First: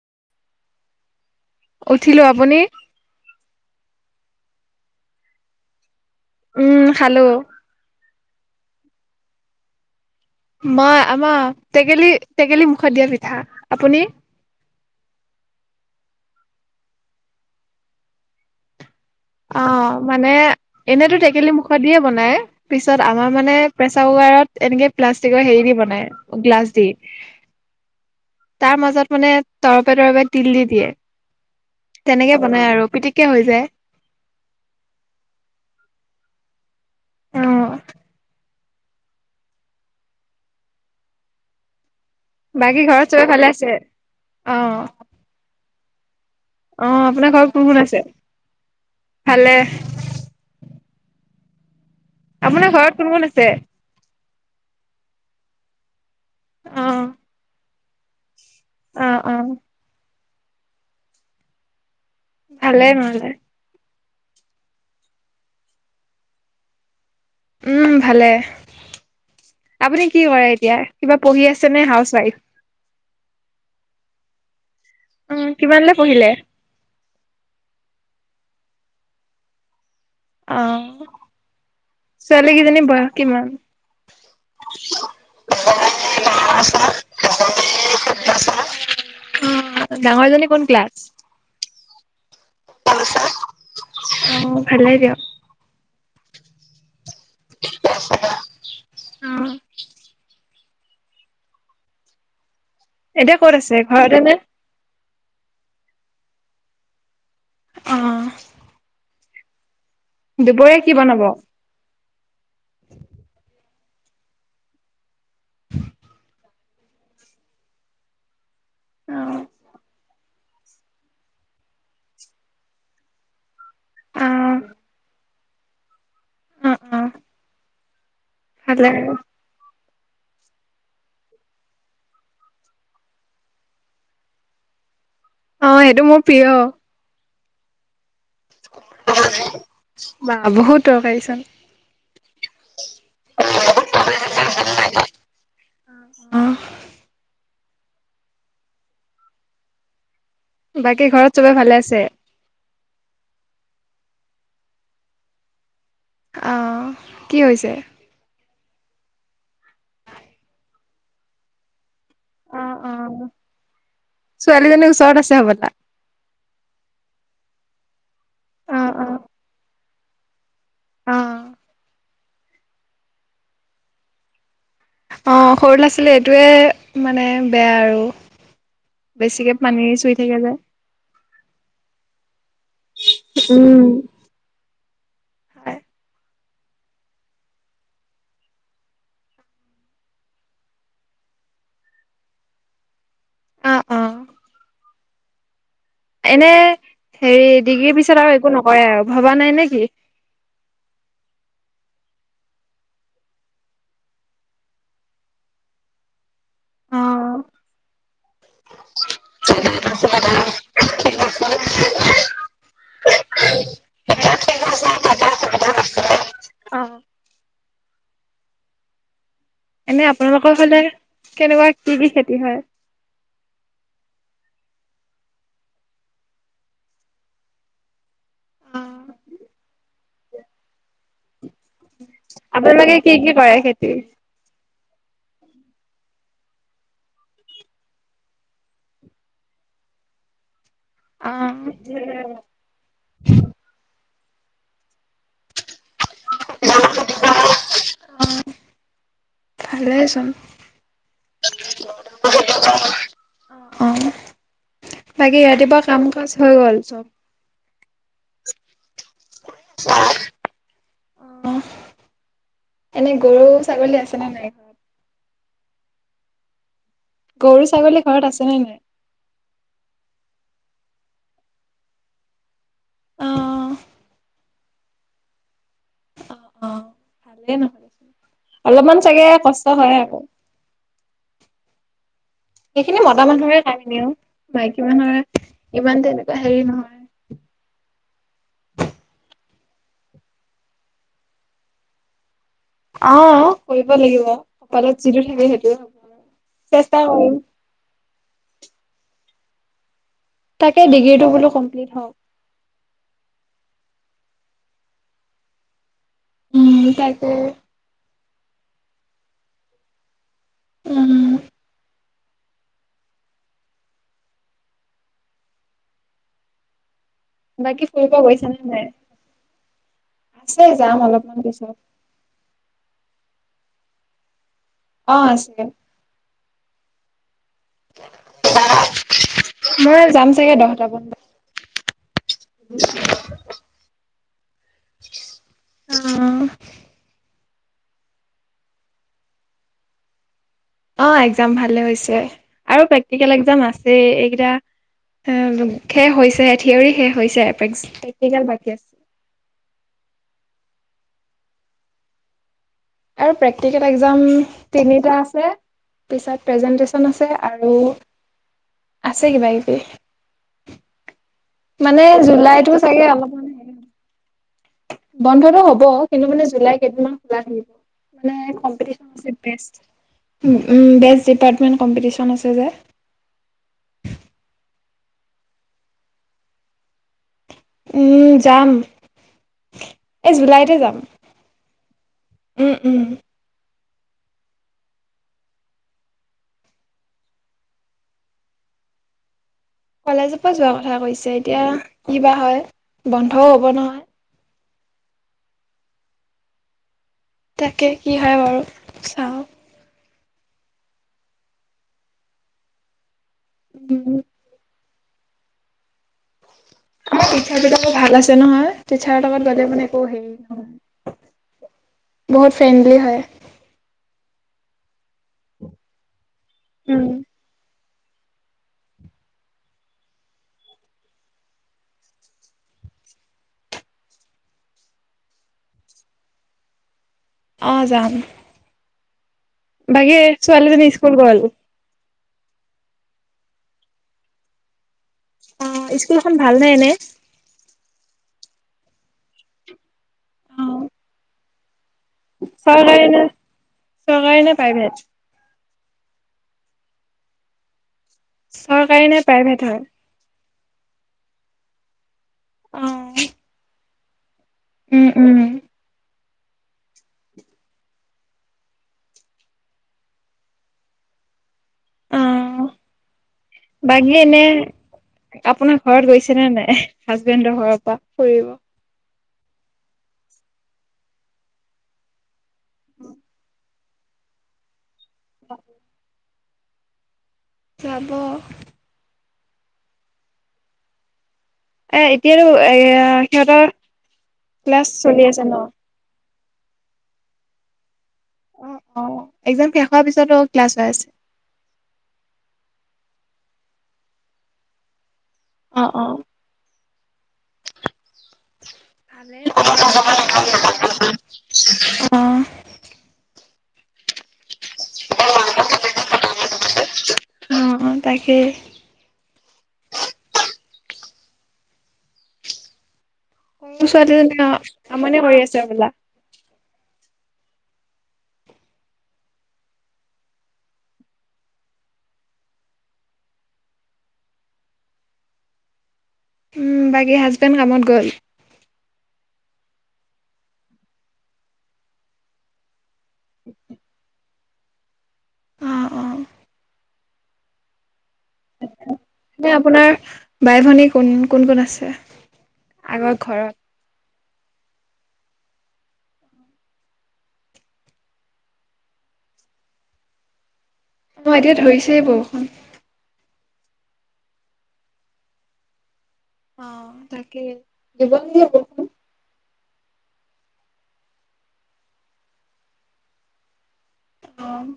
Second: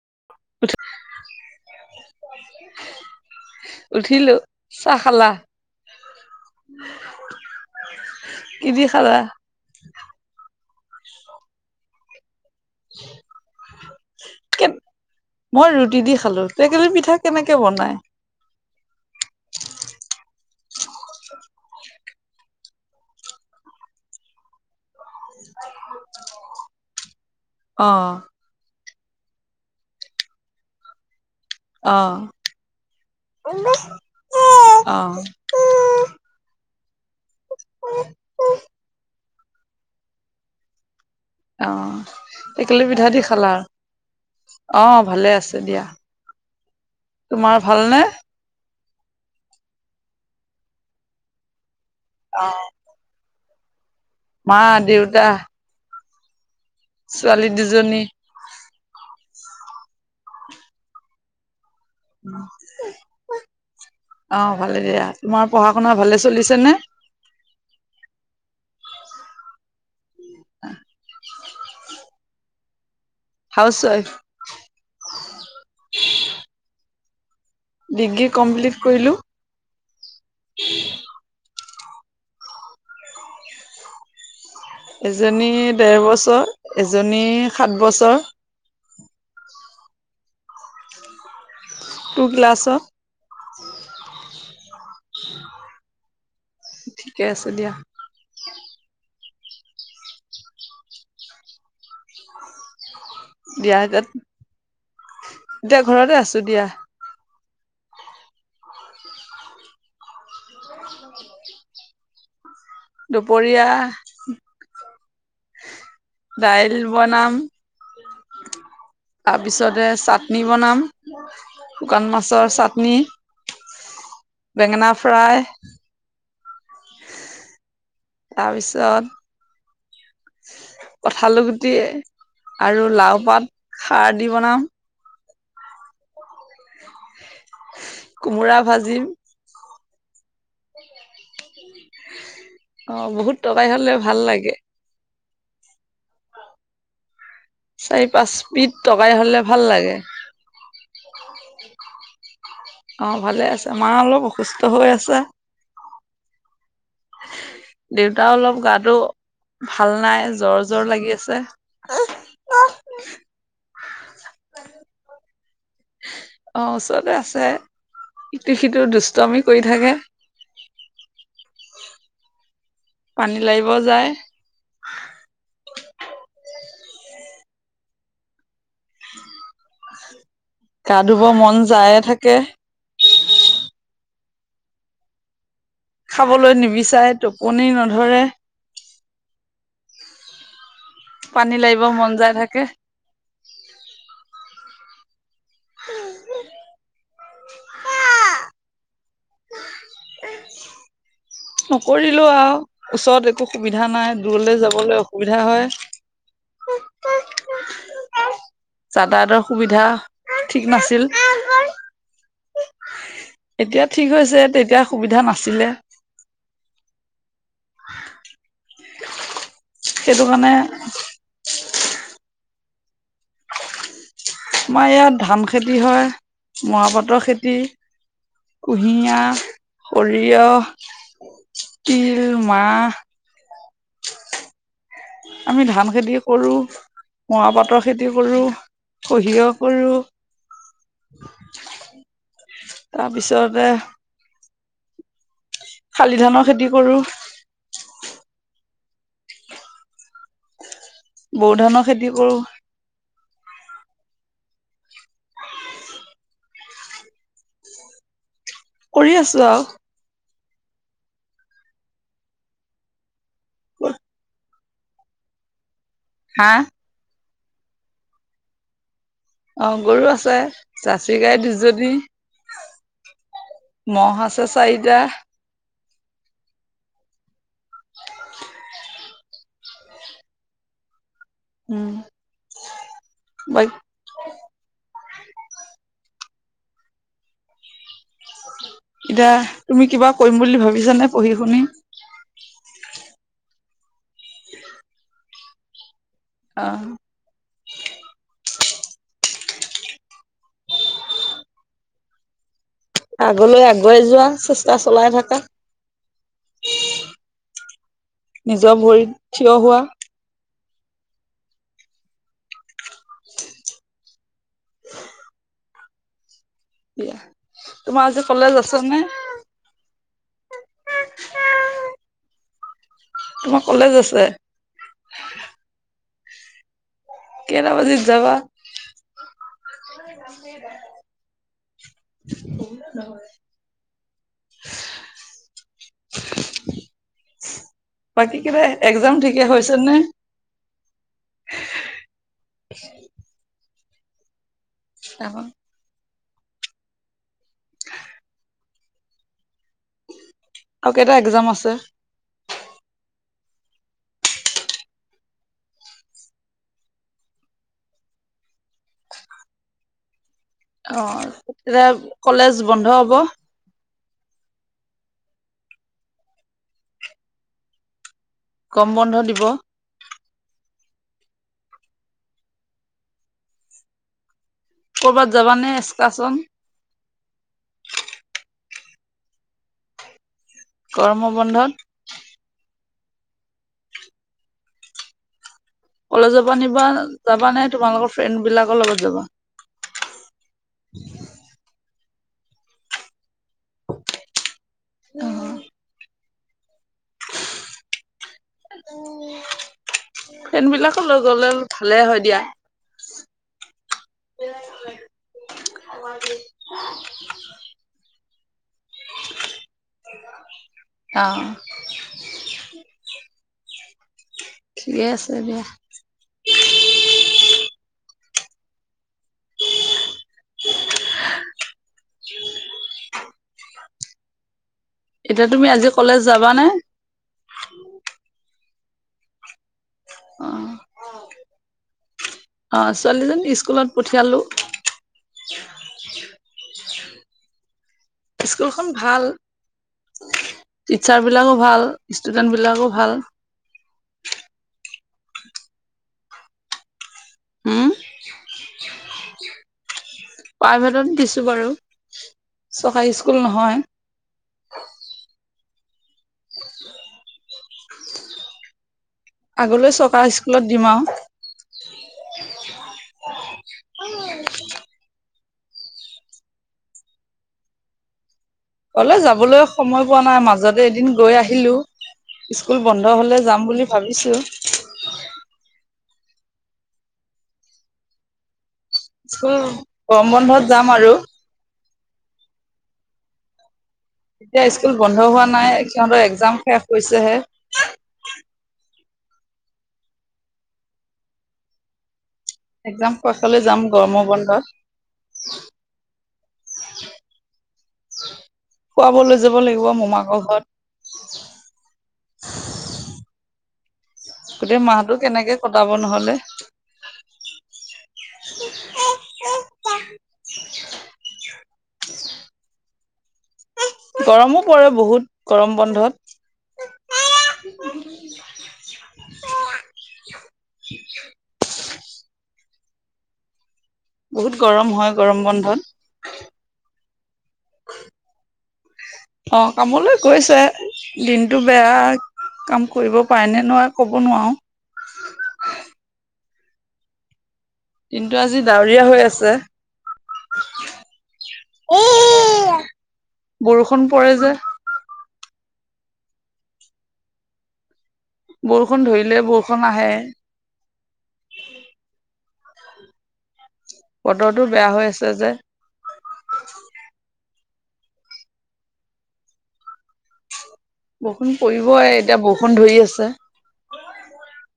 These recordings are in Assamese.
[inaudible] উঠিলো, আপুনি? উঠিলো চাহ খালা? উম খালো। কি দি খালা? মই, আমাৰ টেকেলি টেকেলি মুখত দিয়া পিঠা। আপুনি? কে মই ৰুটি দি খালো। টেকেলি পিঠা কেনেকে বনাই? অ', মানে এনেতো টেকেলি মুখত দিয়ে বনাই পিছত আমাৰ মানে প্ৰেচাৰ কু ৰত এনেকে প্লাষ্টিক হেৰি দি বনাই, গ্লাছ দি। অ তাৰ মাজত মানে তৰপে তৰপে তিল দি দিয়ে। অ তেনেকে বনাই আৰু পিটিকে হৈ যায়। অঁ। অ [unintelligible] অ', বাকী টেকেলি ঘৰত পিঠা দি চবে ভালে খালা, আছে আৰু অ', ভালে আছে দিয়া। অ', আপোনাৰ ঘৰত তোমাৰ কোন কোন ভালনে আছে? ভালে। আপোনাৰ ঘৰত কোন কোন আছে? মা দেউতা। অ ছোৱালী দুজনী। অঁ। ভালেই নহলে। অ, ভালে দিয়া তোমাৰ পঢ়া শুনা ভালে চলিছে নে? উম, ভালে আপুনি কি কৰে এতিয়া কিবা পঢ়ি আছে? চনে হাউচৱাইফ? হাউচৱাইফ। অ, কিমানৈ পঢ়িলে? ডিগ্ৰী কমপ্লিট কৰিলোঁ। আহ ছোৱালীকেইজনানী ব কিমান এজনী ডৰ বছৰ এজনী সাত বছৰ। অ, ডাঙৰজনী কোন ক্লাছ? টু ক্লাছত অ, ভালেই দিয়ক। ঠিকে আছে দিয়া। অহ ', এতিয়া ক'ত দিয়া আছে এতিয়া ঘৰতে নে? এতিয়া ঘৰতে আছো দিয়া। অহ। দুপৰীয়া কি বনাব? দুপৰীয়া দাইল বনাম অ', তাৰপিছতে চাটনি বনাম শুকান মাছৰ চাটনি অ', বেঙেনা ফ্ৰাই অ', অ', ভালে তাৰপিছত কঁঠাল গুটি আৰু লাও পাত খাৰ দি বনাম। অ সেইটো মোৰ প্ৰিয়। কোমোৰা ভাজিম বা বহুত তৰকাৰী চোন। অ বহুত তৰকাৰী হ'লে ভাল লাগে। অহ। চাৰি পাঁচবিধ তৰকাৰী হ'লে ভাল লাগে। বাকী ঘৰত চবে ভালে আছে? অ ভালে আছে, মা অলপ অসুস্থ হৈ আছে। আহ, কি হৈছে? দৌঅ ভাল নাই জ্বৰ জৰ লাগি আছে। অ অ ছোৱালীজনীৰ ওচৰত আছে হ'বত অ ওচৰতে আছে ইটো সিটো অ', অ', দুষ্টমি কৰি থাকে। অ' পানী লাৰিব যায়। অ' সৰু ল'ৰা-ছোৱালীৰ এইটোৱে মানে বেয়া আৰু বেছিকে পানী চুই থাকে যে। গা ধুব মন যায়ে থাকে। উম হয় খাবলৈ নিবিচাৰে, টোপনি নধৰে। পানী লাৰিব মন যায় থাকে। অ অ এনে হেৰি ডিগ্ৰীৰ পিছত আৰু একো নকৰে আৰু ভবা নাই নেকি। [unintelligible] নকৰিলোঁ আৰু ওচৰত একো সুবিধা নাই দূৰলৈ যাবলৈ অসুবিধা হয়। [unintelligible] অ [unintelligible] যাতায়াতৰ সুবিধা ঠিক নাছিল। এতিয়া ঠিক হৈছে তেতিয়া সুবিধা নাছিলে। আহ এনে সেইটো আপোনালোকৰ কাৰণে ফালে কেনেকুৱা কি কি খেতি হয়। আমাৰ ইয়াত ধান খেতি হয় মৰাপাতৰ খেতি কুঁহিয়াৰ, সৰিয়হ তিল মাহ আপোনালোকে কি কি কৰে খেতি? আমি ধান খেতি কৰোঁ, মৰাপাটৰ খেতি কৰোঁ। সহিয় কৰো। অ তাৰপিছতে শালি ধানৰ খেতি কৰো। আহ, ভালেচোন। বোৰ ধানৰ খেতি কৰো। অ' অ' বাকী ৰাতিুৱা কাম কাজ হৈ গ'ল চ'ব। কৰি আছো আৰু আহ এনে গৰু ছাগলী আছে নে নাই। হা গৰু ছাগলী ঘৰত আছেনে নাই। অ' গৰু আছে জাচি গাই দুজনি অ ম'হ আছে চাৰিটা। অ' অ' ভালেই নহয়োন অলপমান। চাগে কষ্ট হয় আকৌ। উম। সেইখিনি মতা মানুহৰে কামখিনিও মাইকী মানুহৰে ইমান তেনেকুৱা হেৰি নহয়। এতিয়া তুমি কিবা কৰিম বুলি ভাবিছানে পঢ়ি শুনি। আহ কৰিব লাগিব। কপালত যিটো থাকে সেইটো অ হ'ব চেষ্টা কৰিম। তাকে ডিগ্ৰীটো বোলো কমপ্লিট হওঁক। আগলৈ আগুৱাই যোৱা চেষ্টা চলাই থাকা। উম, তাকে। নিজৰ ভৰিত থিয় হোৱা। উম। দিয়া বাকী তোমাৰ ফুৰিব আজি গৈছা কলেজ নে আছে নাই। আছে যাম অলপমান পিছত। তোমাৰ কলেজ আছে। অ' আছে কেটা বজিত যাবা। মই যাম চাগে দহটা মান বজাত। [unintelligible] বাকী কিবা একজাম ঠিকে হৈছে নে। অ' একজাম ভালে হৈছে আৰু প্ৰেক্টিকেল একজাম আছে, এইকেইটা আৰু উম শেষ হৈছে। থিয়ৰ শে হৈছে, প্ৰেক্টিকেল বাকী আছে। আকৌ এটা এক্সাম আছে। আৰু প্ৰেক্টিকেল এক্সাম তিনিটা আছে। পিছত প্ৰেজেণ্টেশ্যন আছে আৰু আছে কিবা কিবি। অ' তেতিয়া মানে কলেজ জুলাইতো বন্ধ চাগে হ'ব অলপমান বন্ধটো হ'ব কিন্তু মানে জুলাই কেইদিনমান খোলা থাকিব। মানে গম কম্পিটিচন বন্ধ আছে দিব বেষ্ট উ। উম, বেষ্ট ডিপাৰ্টমেণ্ট কম্পিটিচন আছে যে। কৰবাত যাবানে এক্সকাৰচন? উম, যাম। এ জুলাইতে যাম গৰমৰ বন্ধত উম, উম। কলেজৰ নিবা যাবা নে তোমালোকৰ ফ্ৰেণ্ড বিলাকৰ লগত যাবা? কলেজৰ পৰা যোৱা কথা কৈছে এতিয়া কিবা হয় বন্ধও হব নহয়। অহ', তাকে কি হয় বাৰু চাওঁ। ফেনবিলাকো লৈ গ'লে ভালে হয় দিয়া। উম। [inaudible] শিক্ষা দিক্ষা শতো ভাল আছে নহয়। টিচাৰ লগত গ'লে মানে একো হেৰি নহয় অ', বহুত ফ্ৰেণ্ডলি হয়। ঠিকে আছে দিয়া। উম, [unintelligible] এতিয়া তুমি আজি কলেজ যাবানে? অ, যাম। বাগে অ', ছোৱালীজনী স্কুল গ'ল? অ, ছোৱালীজনী স্কুলত পঠিয়ালো। অ, স্কুলখন ভালনে এনে? স্কুলখন ভাল টিচাৰ বিলাকো ভাল। ষ্টুডেণ্ট বিলাকো চৰকাৰী ভাল। নে, চৰকাৰী নে প্ৰাইভেট? উম, চৰকাৰী নে প্ৰাইভেট হয়? প্ৰাইভেটতে দিছো বাৰু চৰকাৰী স্কুল নহয়। উম-উম আগলৈ চৰকাৰ স্কুলত দিম আৰু। অ'। বাকী এনে আপোনাৰ ঘৰত গৈছেনে নাই হাজবেণ্ডৰ ঘৰৰ পৰা ফুৰিব? [unintelligible] যাবলৈ সময় পোৱা নাই মাজতে এদিন গৈ আহিলো। স্কুল বন্ধ হ'লে যাম বুলি ভাবিছো। [unintelligible] যাব। স্কুল গৰম বন্ধত যাম আৰু। এ এতিয়াতো এয়া সিহঁতৰ এতিয়া ক্লাছ স্কুল বন্ধ চলি হোৱা আছে ন? নাই সিহঁতৰ একজাম শেষ হৈছেহে। অএকজাম শেষ হোৱাৰ পিছতো ক্লাছ হৈ আছে। একজাম খচলৈ যাম গৰমৰ বন্ধত। অ', অ', [unintelligible] খুৱাবলৈ যাব লাগিব মোমাকৰ ঘৰত। অ গোটেই মাহটো কেনেকে কটাব নহলে? তাকে [unintelligible] সৰু ছোৱালীজনী গৰমো পৰে আমনি বহুত কৰি আছে গৰম হ'বলা। বন্ধত। আয়া [unintelligible] [unintelligible] বহুত গৰম হয় গৰম বন্ধত। উম, বাকী হাজবেণ্ড কামত গ'ল? অ, কামলৈ গৈছে দিনটো বেয়া কাম কৰিব পাৰে নে নোৱাৰ কব নোৱাৰো। অ অ কিন্তু আজি ডাউৰ এ আপোনাৰ বাই-ভনী কোন কোন কোন আছে? আগৰ ঘৰত। বৰষুণ পৰে যে বৰষুণ ধৰিলে বৰষুণ আহে। অ', এতিয়া ধৰিছেই বৰষুণ। বতৰতো বেয়া হৈ আছে যে। অ, তাকেই দিব নে [unintelligible] বৰষুণ পৰিবই এতিয়া বৰষুণ ধৰি আছে। অহ',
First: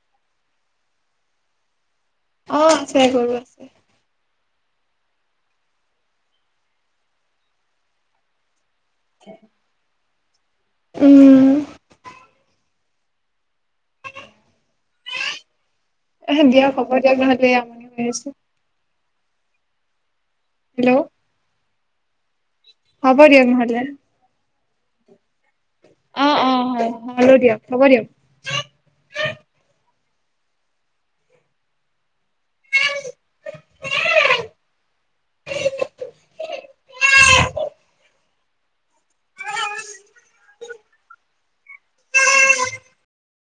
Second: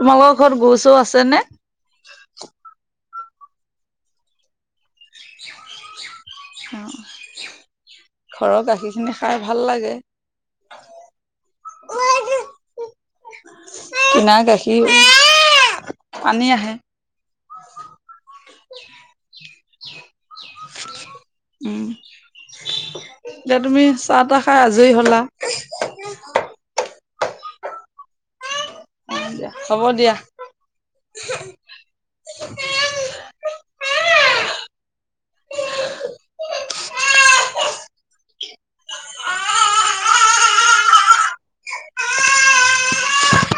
তোমালোকৰ ঘৰত গৰু চো আছে নে? অ, আছে গৰু আছে। [unintelligible] ঘৰত আহি [unintelligible] ভাল লাগে। উম। কিনা গাখীৰ এ পানী দিয়া আহে। হব দিয়ক নহলে, আমনি হৈ আছে। হেল্ল'? উম, হ'ব দিয়ক এতিয়া নহ'লে। তুমি চাহ তাহ খাই আজৰি হ'লা? অ অ [unintelligible] দিয়ক হব দিয়ক। দিয়া, হ'ব দিয়া।